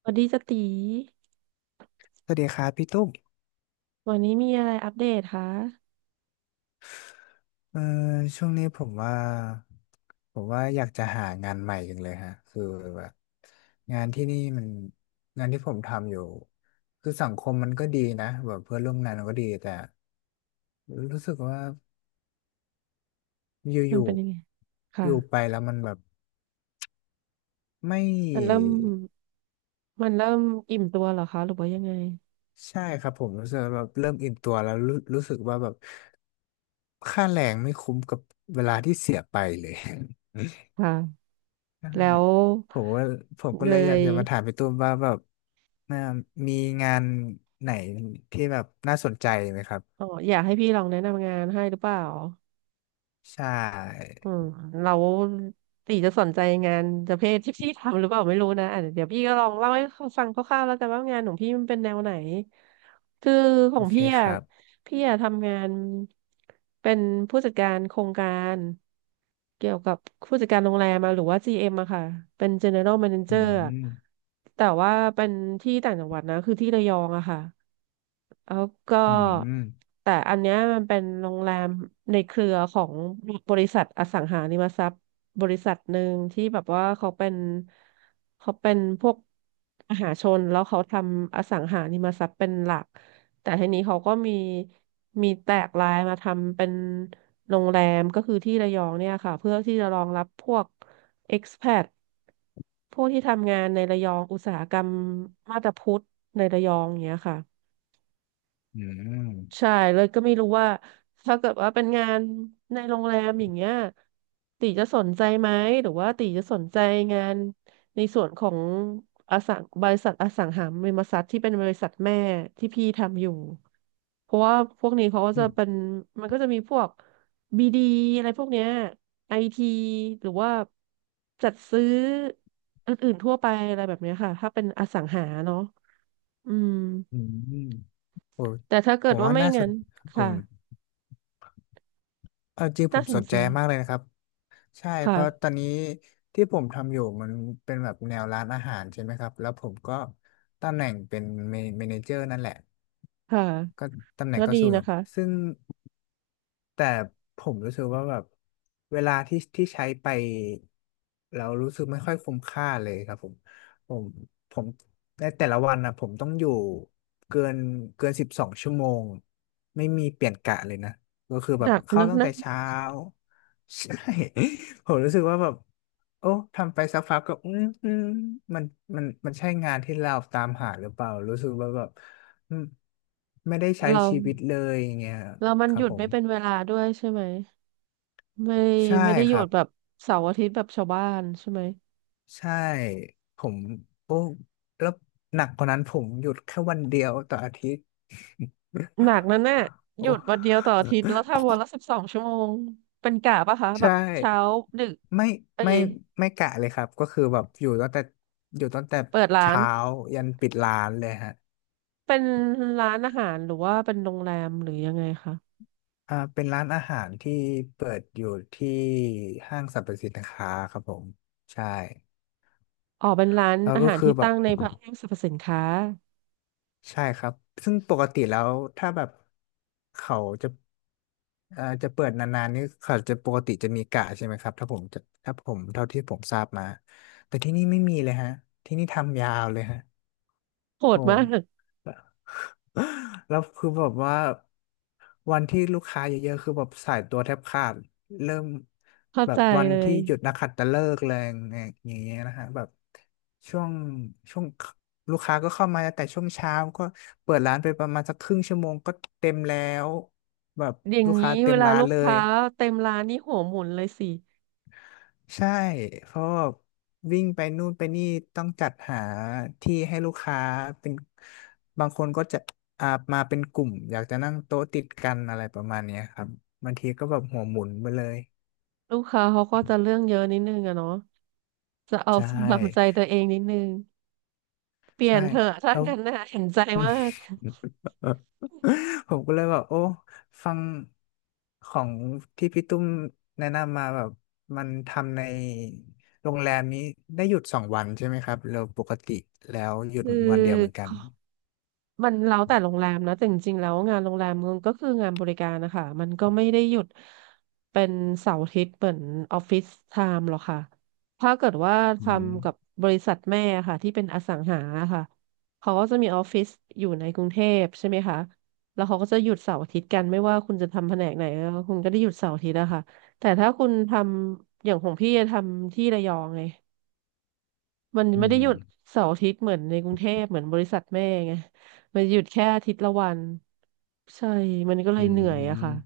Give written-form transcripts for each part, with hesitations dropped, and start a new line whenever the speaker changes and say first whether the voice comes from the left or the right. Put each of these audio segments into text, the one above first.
right: สวัสดีจติ
left: สวัสดีครับพี่ตุ้ม
right: วันนี้มีอะไรอัปเดตคะ
left: เอ่อช่วงนี้ผมว่าอยากจะหางานใหม่จังเลยฮะคือแบบงานที่นี่มันงานที่ผมทำอยู่คือสังคมมันก็ดีนะแบบเพื่อนร่วมงานมันก็ดีแต่รู้สึกว่าอ
right: มัน
left: ยู่
right: เป็นยังไง
left: ๆ
right: ค่ะ
left: อยู่ไปแล้วมันแบบไม่
right: มันเริ่ม มันเริ่มอิ่มตัวเหรอคะ หรือว่ายังไง
left: ใช่ครับผมรู้สึกว่าแบบเริ่มอิ่มตัวแล้วรู้สึกว่าแบบค่าแรงไม่คุ้มกับเวลาที่เสียไปเลย
right: ค่ะ
left: ใช่
right: แล้ว
left: ผมว่าผมก็
right: เล
left: เลยอยากจะมาถาม
right: ย
left: พี่ตุ้มว่าแบบเอ่อมีงานไหนที่แบบน่าสนใจไหมครับ
right: อ๋ออยากให้พี่ลองแนะนำงานให้หรือเปล่า
left: ใช่
right: อืมเราตีจะสนใจงานประเภทที่พี่ทำหรือเปล่าไม่รู้นะอ่ะเดี๋ยวพี่ก็ลองเล่าให้ฟังคร่าวๆแล้วกันว่างานของพี่มันเป็นแนวไหนคือขอ
left: โอ
right: ง
left: เค
right: พี่
left: ค
right: อ่ะ
left: รับ
right: พี่อ่ะทำงานเป็นผู้จัดการโครงการเกี่ยวกับผู้จัดการโรงแรมอะหรือว่า GM อมอะค่ะเป็น General
left: อื
right: Manager อะ
left: ม
right: แต่ว่าเป็นที่ต่างจังหวัดนะคือที่ระยองอะค่ะ แล้วก็
left: อืม
right: แต่อันเนี้ยมันเป็นโรงแรมในเครือของบริษัทอสังหาริมทรัพย์บริษัทหนึ่งที่แบบว่าเขาเป็นพวกมหาชนแล้วเขาทำอสังหาริมทรัพย์เป็นหลักแต่ทีนี้เขาก็มีแตกลายมาทำเป็นโรงแรมก็คือที่ระยองเนี่ยค่ะเพื่อที่จะรองรับพวก expat พวกที่ทำงานในระยองอุตสาหกรรมมาบตาพุธในระยองอย่างเงี้ยค่ะ
left: อืม
right: ใช่เลยก็ไม่รู้ว่าถ้าเกิดว่าเป็นงานในโรงแรมอย่างเงี้ยตีจะสนใจไหมหรือว่าตีจะสนใจงานในส่วนของอสังบริษัทอสังหาริมทรัพย์ที่เป็นบริษัทแม่ที่พี่ทำอยู่เพราะว่าพวกนี้เขาก็
left: อื
right: จะเป็น
left: ม
right: มันก็จะมีพวกบีดีอะไรพวกเนี้ยไอทีหรือว่าจัดซื้ออื่นๆทั่วไปอะไรแบบเนี้ยค่ะถ้าเป็นอสังหาเนาะอืม
left: อืมโอ้
right: แต่ถ้าเกิ
left: ผ
right: ด
left: ม
right: ว่า
left: ว่า
right: ไม่
left: น่าส
right: งั้
left: น
right: น
left: ผ
right: ค่ะ
left: มเอาจริงผ
right: น่า
left: ม
right: ส
left: ส
right: น
left: น
right: ใจ
left: ใจมากเลยนะครับใช่เพราะต
right: ค่ะ
left: อนนี้ที่ผมทำอยู่มันเป็นแบบแนวร้านอาหารใช่ไหมครับแล้วผมก็ตำแหน่งเป็นเมเนเจอร์นั่นแหละ
right: ค่ะ
left: ก็ตำแหน่
right: ก็
left: งก็
right: ดี
left: สูงอ
right: นะ
left: ยู่
right: คะ
left: ซึ่งแต่ผมรู้สึกว่าแบบเวลาที่ใช้ไปเรารู้สึกไม่ค่อยคุ้มค่าเลยครับผมผมผมในแต่ละวันนะผมต้องอยู่เกินเกิน12 ชั่วโมงไม่มีเปลี่ยนกะเลยนะก็คือแบ
right: หนั
left: บ
right: ก
left: เข้า
right: นัก
left: ตั้ง
right: นะ
left: แต่เช้า ใช่ ผมรู้สึกว่าแบบโอ้ทำไปสักพักก็อืมอืมมันมันใช่งานที่เราตามหาหรือเปล่ารู้สึกว่าแบบ อืมไม่ได้ใช้
right: เรา
left: ชีวิตเลยอย่างเงี้ย
right: เรามัน
left: ค
right: ห
left: รับ
right: ยุด
left: ผ
right: ไม่
left: ม
right: เป็นเวลาด้วยใช่ไหมไม่
left: ใช่
right: ไม่ได้ห
left: ค
right: ยุ
left: รั
right: ด
left: บ
right: แบบเสาร์อาทิตย์แบบชาวบ้านใช่ไหม
left: ใช่ผมโอ้แล้วหนักกว่านั้นผมหยุดแค่วันเดียวต่ออาทิตย์
right: หนักนั่นน่ะ ห
left: โอ้
right: ยุดวันเดียวต่ออาทิตย์แล้วทำวันละสิบสองชั่วโมงเป็นกะปะคะแบ
left: ใช่
right: บเช้าดึก
left: ไม่
right: เอ้
left: ไม่
right: ย
left: ไม่กะเลยครับก็คือแบบอยู่ตั้งแต่อยู่ตั้งแต่
right: เปิดร้าน
left: เช้ายันปิดร้านเลยฮะ
right: เป็นร้านอาหารหรือว่าเป็นโรงแรมหรือยังไงคะ
left: เป็นร้านอาหารที่เปิดอยู่ที่ห้างสรรพสินค้าครับผมใช่
right: อ๋อเป็นร้าน
left: แล้ว
right: อา
left: ก็
right: หาร
left: คือ
right: ที่
left: แบ
right: ตั้
left: บ
right: งในห้างสรรพสินค้า
left: ใช่ครับ ซึ่งปกติแล้วถ้าแบบเขาจะจะเปิดนานๆนี่เขาจะปกติจะมีกะใช่ไหมครับถ้าผมเท่าที่ผมทราบมาแต่ที่นี่ไม่มีเลยฮะที่นี่ทำยาวเลยฮะ
right: โหด
left: โอ้
right: มาก
left: แล้วคือแบบว่าวันที่ลูกค้าเยอะๆคือแบบสายตัวแทบขาดเริ่ม
right: เข้า
left: แบ
right: ใจ
left: บวัน
right: เล
left: ที่
right: ย
left: หยุดนักขัตฤกษ์แรงอย่างเงี้ยนะฮะแบบช่วงช่วงลูกค้าก็เข้ามาแต่ช่วงเช้าก็เปิดร้านไปประมาณสักครึ่งชั่วโมงก็เต็มแล้วแบบ
right: อย่าง
left: ลูก
right: นี้
left: ค้าเต็
right: เว
left: ม
right: ลา
left: ร้าน
right: ลูก
left: เล
right: ค้า
left: ย
right: เต็มร้านนี่หัวหมุนเลยสิ
left: ใช่ เพราะว่าวิ่งไปนู่นไปนี่ต้องจัดหาที่ให้ลูกค้าเป็นบางคนก็จะอ่ามาเป็นกลุ่มอยากจะนั่งโต๊ะติดกันอะไรประมาณเนี้ยครับบางทีก็แบบหัวหมุนไปเลย
right: ลูกค้าเขาก็จะเรื่องเยอะนิดนึงอะเนาะจะเอา
left: ใช่
right: ตามใจตัวเองนิดนึงเปลี่ย
left: ใช่
right: นเถอะถ้า
left: แล้ว
right: งั้นน่ะเห็นใจมาก
left: ผมก็เลยแบบโอ้ฟังของที่พี่ตุ้มแนะนำมาแบบมันทำในโรงแรมนี้ได้หยุด2 วันใช่ไหมครับเราปกติแล้วหยุด
right: คือ
left: วันเดียวเหมือนกัน
right: มันแล้วแต่โรงแรมนะแต่จริงๆแล้วงานโรงแรมมันก็คืองานบริการนะคะมันก็ไม่ได้หยุดเป็นเสาร์อาทิตย์เหมือนออฟฟิศไทม์หรอกค่ะถ้าเกิดว่าท
left: อืม
right: ำกับบริษัทแม่ค่ะที่เป็นอสังหาค่ะเขาก็จะมีออฟฟิศอยู่ในกรุงเทพใช่ไหมคะแล้วเขาก็จะหยุดเสาร์อาทิตย์กันไม่ว่าคุณจะทำแผนกไหนคุณก็ได้หยุดเสาร์อาทิตย์อะค่ะแต่ถ้าคุณทำอย่างของพี่ทำที่ระยองไง มัน
left: อื
right: ไม่ได้หยุด
left: ม
right: เสาร์อาทิตย์เหมือนในกรุงเทพเหมือนบริษัทแม่ไงมันหยุดแค่อาทิตย์ละวันใช่มันก็เล
left: อื
right: ยเหนื่อยอะค่ะ
left: ม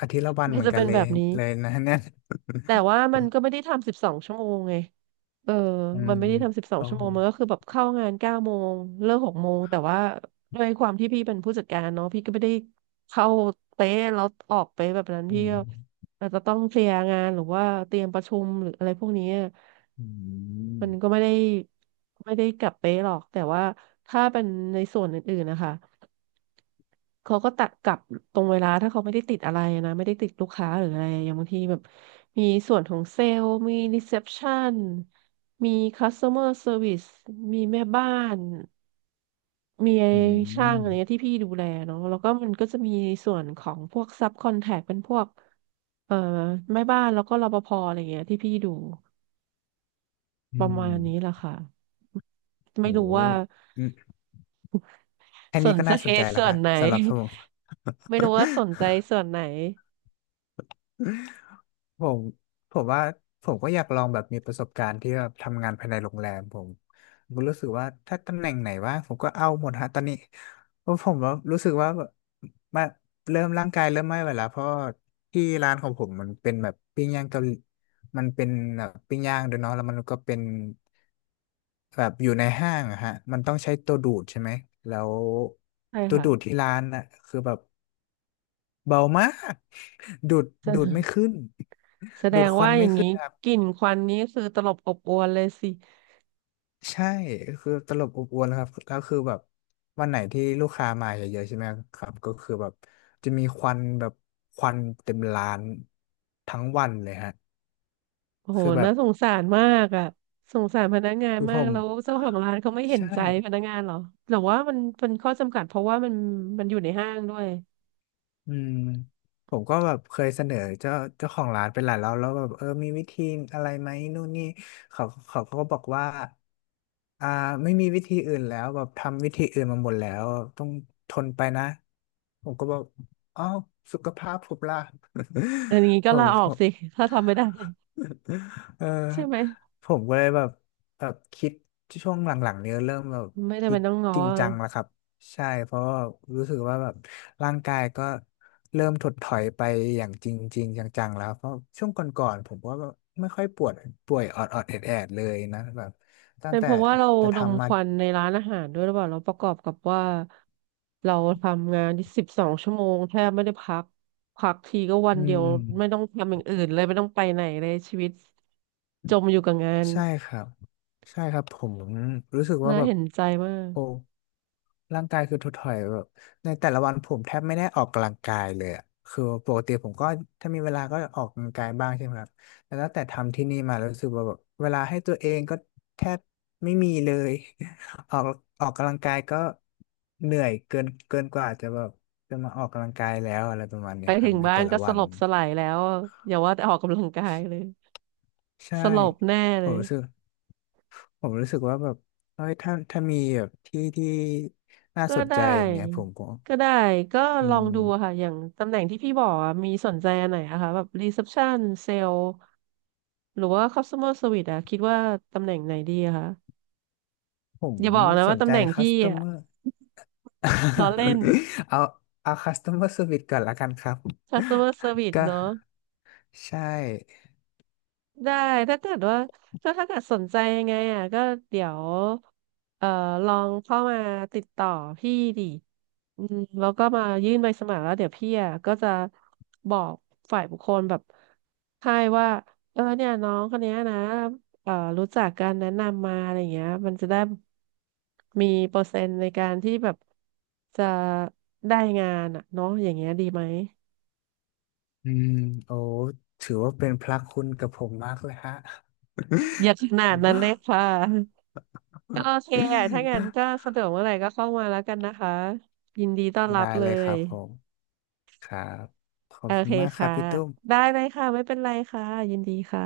left: อาทิตย์ละวัน
right: ก็
left: เหมือน
right: จะ
left: กั
right: เป็
left: น
right: น
left: เล
right: แบ
left: ย
right: บนี้
left: เลยนะเนี่ย
right: แต่ว่ามันก็ไม่ได้ทำ12 ชั่วโมงไงเออ
left: อื
right: มัน
left: ม
right: ไม่ได้ทำสิบสอง
left: โอ้
right: ชั่วโมงมันก็คือแบบเข้างาน9 โมงเลิก6 โมงแต่ว่าด้วยความที่พี่เป็นผู้จัดการเนาะพี่ก็ไม่ได้เข้าเป๊ะแล้วออกเป๊ะแบบนั้น
left: อื
right: พี่ก็
left: ม
right: อาจจะต้องเคลียร์งานหรือว่าเตรียมประชุมหรืออะไรพวกนี้
left: อื
right: มันก็
left: ม
right: ไม่ได้กลับเป๊ะหรอกแต่ว่าถ้าเป็นในส่วนอื่นๆนะคะเขาก็ตัดกลับตรงเวลาถ้าเขาไม่ได้ติดอะไรนะไม่ได้ติดลูกค้าหรืออะไรอย่างบางทีแบบมีส่วนของเซลล์มีรีเซพชันมี customer service มีแม่บ้านมี
left: อื
right: ช่างอะไรเงี้ย
left: ม
right: ที่พี่ดูแลเนาะแล้วก็มันก็จะมีส่วนของพวกซับคอนแทคเป็นพวกเอ่อแม่บ้านแล้วก็รปภอะไรเงี้ยที่พี่ดู
left: อื
right: ประมาณนี้แหละ
left: ม
right: ค่ะ
left: โห
right: ไม่รู้ว่า
left: อืมแค่
right: ส
left: นี้
right: น
left: ก็
right: ใจ
left: น่าสนใจ แล้ว
right: ส่วน
left: ค่ะ
right: ไหน
left: สำหรับผม
right: ไม่รู้ว่าสนใจส่วนไหน
left: ผมผมว่าผมก็อยากลองแบบมีประสบการณ์ที่แบบทำงานภายในโรงแรมผมก็รู้สึกว่าถ้าตำแหน่งไหนว่างผมก็เอาหมดฮะตอนนี้เพราะผมว่ารู้สึกว่าแบบมาเริ่มร่างกายเริ่มไม่ไหวแล้วเพราะที่ร้านของผมมันเป็นแบบปิ้งย่างเกาหลีมันเป็นแบบปิ้งย่างด้วยเนาะแล้วมันก็เป็นแบบอยู่ในห้างอะฮะมันต้องใช้ตัวดูดใช่ไหมแล้ว
right: ใช่
left: ตัว
right: ค่ะ
left: ดูดที่ร้านอ่ะคือแบบ เบามากดูดดูดไม่
right: แส
left: ขึ้น
right: แสด
left: ดูด
right: ง
left: ควั
right: ว่า
left: น
right: อ
left: ไม่
right: ย่าง
left: ขึ้
right: นี้
left: นครับ
right: กลิ่นควันนี้คือตลบอบอวนเลยสิ
left: ใช่คือตลบอบอวนแลวครับแล้วคือแบบวันไหนที่ลูกค้ามาเยอะๆใช่ไหมครับก็คือแบบจะมีควันแบบควันเต็มร้านทั้งวันเลยฮะ
right: โอ้โห
left: คือแบ
right: น่า
left: บ
right: สงสารมากอ่ะสงสารพนักงาน
left: คือ
right: มา
left: ผ
right: ก
left: ม
right: แล้วเจ้าของร้านเขาไม่เห็น
left: ใช่
right: ใจพนักงานเหรอหรือว่ามันเป็นข้อจำกัดเพราะว่ามันอยู่ในห้างด้วย
left: อืมผมก็แบบเคยเสนอเจ้าของร้านไปหลายรอบแล้วแบบเออมีวิธีอะไรไหมนู่นนี่เขาก็บอกว่า อ่าไม่มีวิธีอื่นแล้วแบบทำวิธีอื่นมาหมดแล้วต้องทนไปนะผมก็บอกอ้าวสุขภาพผมล่ะ
right: อันนี้ ก็
left: ผ
right: ลา
left: ม
right: อ
left: ผ
right: อก
left: ม
right: สิ ถ้าทำไม่ได้
left: เออ
right: ใช่ไหม
left: ผมก็เลยแบบคิดช่วงหลังๆเนี้ยเริ่มแบบ
right: ไม่ได้
left: คิ
right: เป็
left: ด
right: นต้องง้อ
left: จริงจังแล้วครับใช่เพราะว่ารู้สึกว่าแบบร่างกายก็เริ่มถดถอยไปอย่างจริงจริงจังๆแล้วเพราะช่วงก่อนๆผมก็ไม่ค่อยปวดป่วยออดๆแอดๆเลยนะแบบตั้ง
right: เป็น
left: แต่
right: เพราะว่าเราดม
left: ทำ
right: ค
left: มา
right: วันในร้านอาหารด้วยหรือเปล่าเราประกอบกับว่าเราทำงานที่12 ชั่วโมงแทบไม่ได้พักพักทีก็วัน
left: อื
right: เดียว
left: ม
right: ไม่ต้องทำอย่างอื่นเลยไม่ต้องไปไหนเลยชีวิตจมอยู่กับงาน
left: ใช่ครับใช่ครับผมรู้สึกว่า
right: น่า
left: แบบ
right: เห็นใจมาก
left: โอ้ร่างกายคือถดถอยแบบในแต่ละวันผมแทบไม่ได้ออกกำลังกายเลยอะคือปกติผมก็ถ้ามีเวลาก็ออกกำลังกายบ้างใช่ไหมครับแต่ตั้งแต่ทำที่นี่มารู้สึกว่าแบบเวลาให้ตัวเองก็แทบไม่มีเลย ออกกำลังกายก็เหนื่อยเกินกว่าจะแบบจะมาออกกำลังกายแล้วอะไรประมาณ
right: ไป
left: นี้ครั
right: ถึ
left: บ
right: ง
left: ใน
right: บ้า
left: แต่
right: น
left: ละ
right: ก็ส
left: วัน
right: ลบสลายแล้วอย่าว่าแต่ออกกำลังกายเลย
left: ใช่
right: สลบแน่
left: ผ
right: เล
left: ม
right: ย
left: รู้สึก รู้สึกว่าแบบเอ้ยถ้ามีแบบที่น่า
right: ก็
left: สน
right: ได้
left: ใจอย่างเงี้ยผมก็
right: ก็ได้ก็
left: อื
right: ลองดูอะค่ะ
left: ม
right: อย่างตำแหน่งที่พี่บอกอะมีสนใจอันไหนอะคะแบบรีเซพชันเซล หรือว่า customer service อะคิดว่าตำแหน่งไหนดีอะคะ
left: ผม
right: อย่าบอกนะ
left: ส
right: ว่า
left: น
right: ตำ
left: ใจ
right: แหน่ง
left: คั
right: พี่
left: ส t ต
right: อะ
left: m อร์
right: ล้อเล่น
left: เอาเอาคัส t ต m อร์ e r วิ e ก่อนละกันครับ
right: customer service
left: ก็
right: เนาะ
left: ใช่
right: ได้ถ้าเกิดว่าถ้าเกิดสนใจยังไงอ่ะก็เดี๋ยวเอ่อลองเข้ามาติดต่อพี่ดิอืมแล้วก็มายื่นใบสมัครแล้วเดี๋ยวพี่อ่ะก็จะบอกฝ่ายบุคคลแบบให้ว่าเออเนี่ยน้องคนเนี้ยนะรู้จักการแนะนำมาอะไรเงี้ยมันจะได้มีเปอร์เซ็นต์ในการที่แบบจะได้งานอ่ะเนาะอย่างเงี้ยดีไหม
left: อืมโอ้ถือว่าเป็นพระคุณกับผมมากเลยฮะ
right: อย่าขนาดนั้นเลย ค่ะ ก็โอเคอ่ะถ้างั้นก็สะดวกเมื่อไหร่ก็เข้ามาแล้วกันนะคะ ยินดีต้อนรั
left: ได้
right: บเล
left: เลยครั
right: ย
left: บผมครับขอบ
right: โอ
left: คุ
right: เค
left: ณมากครับ
right: ค่ะ
left: พี่ตุ้ม
right: ได้เลยค่ะ ไม่เป็นไรค่ะ ยินดีค่ะ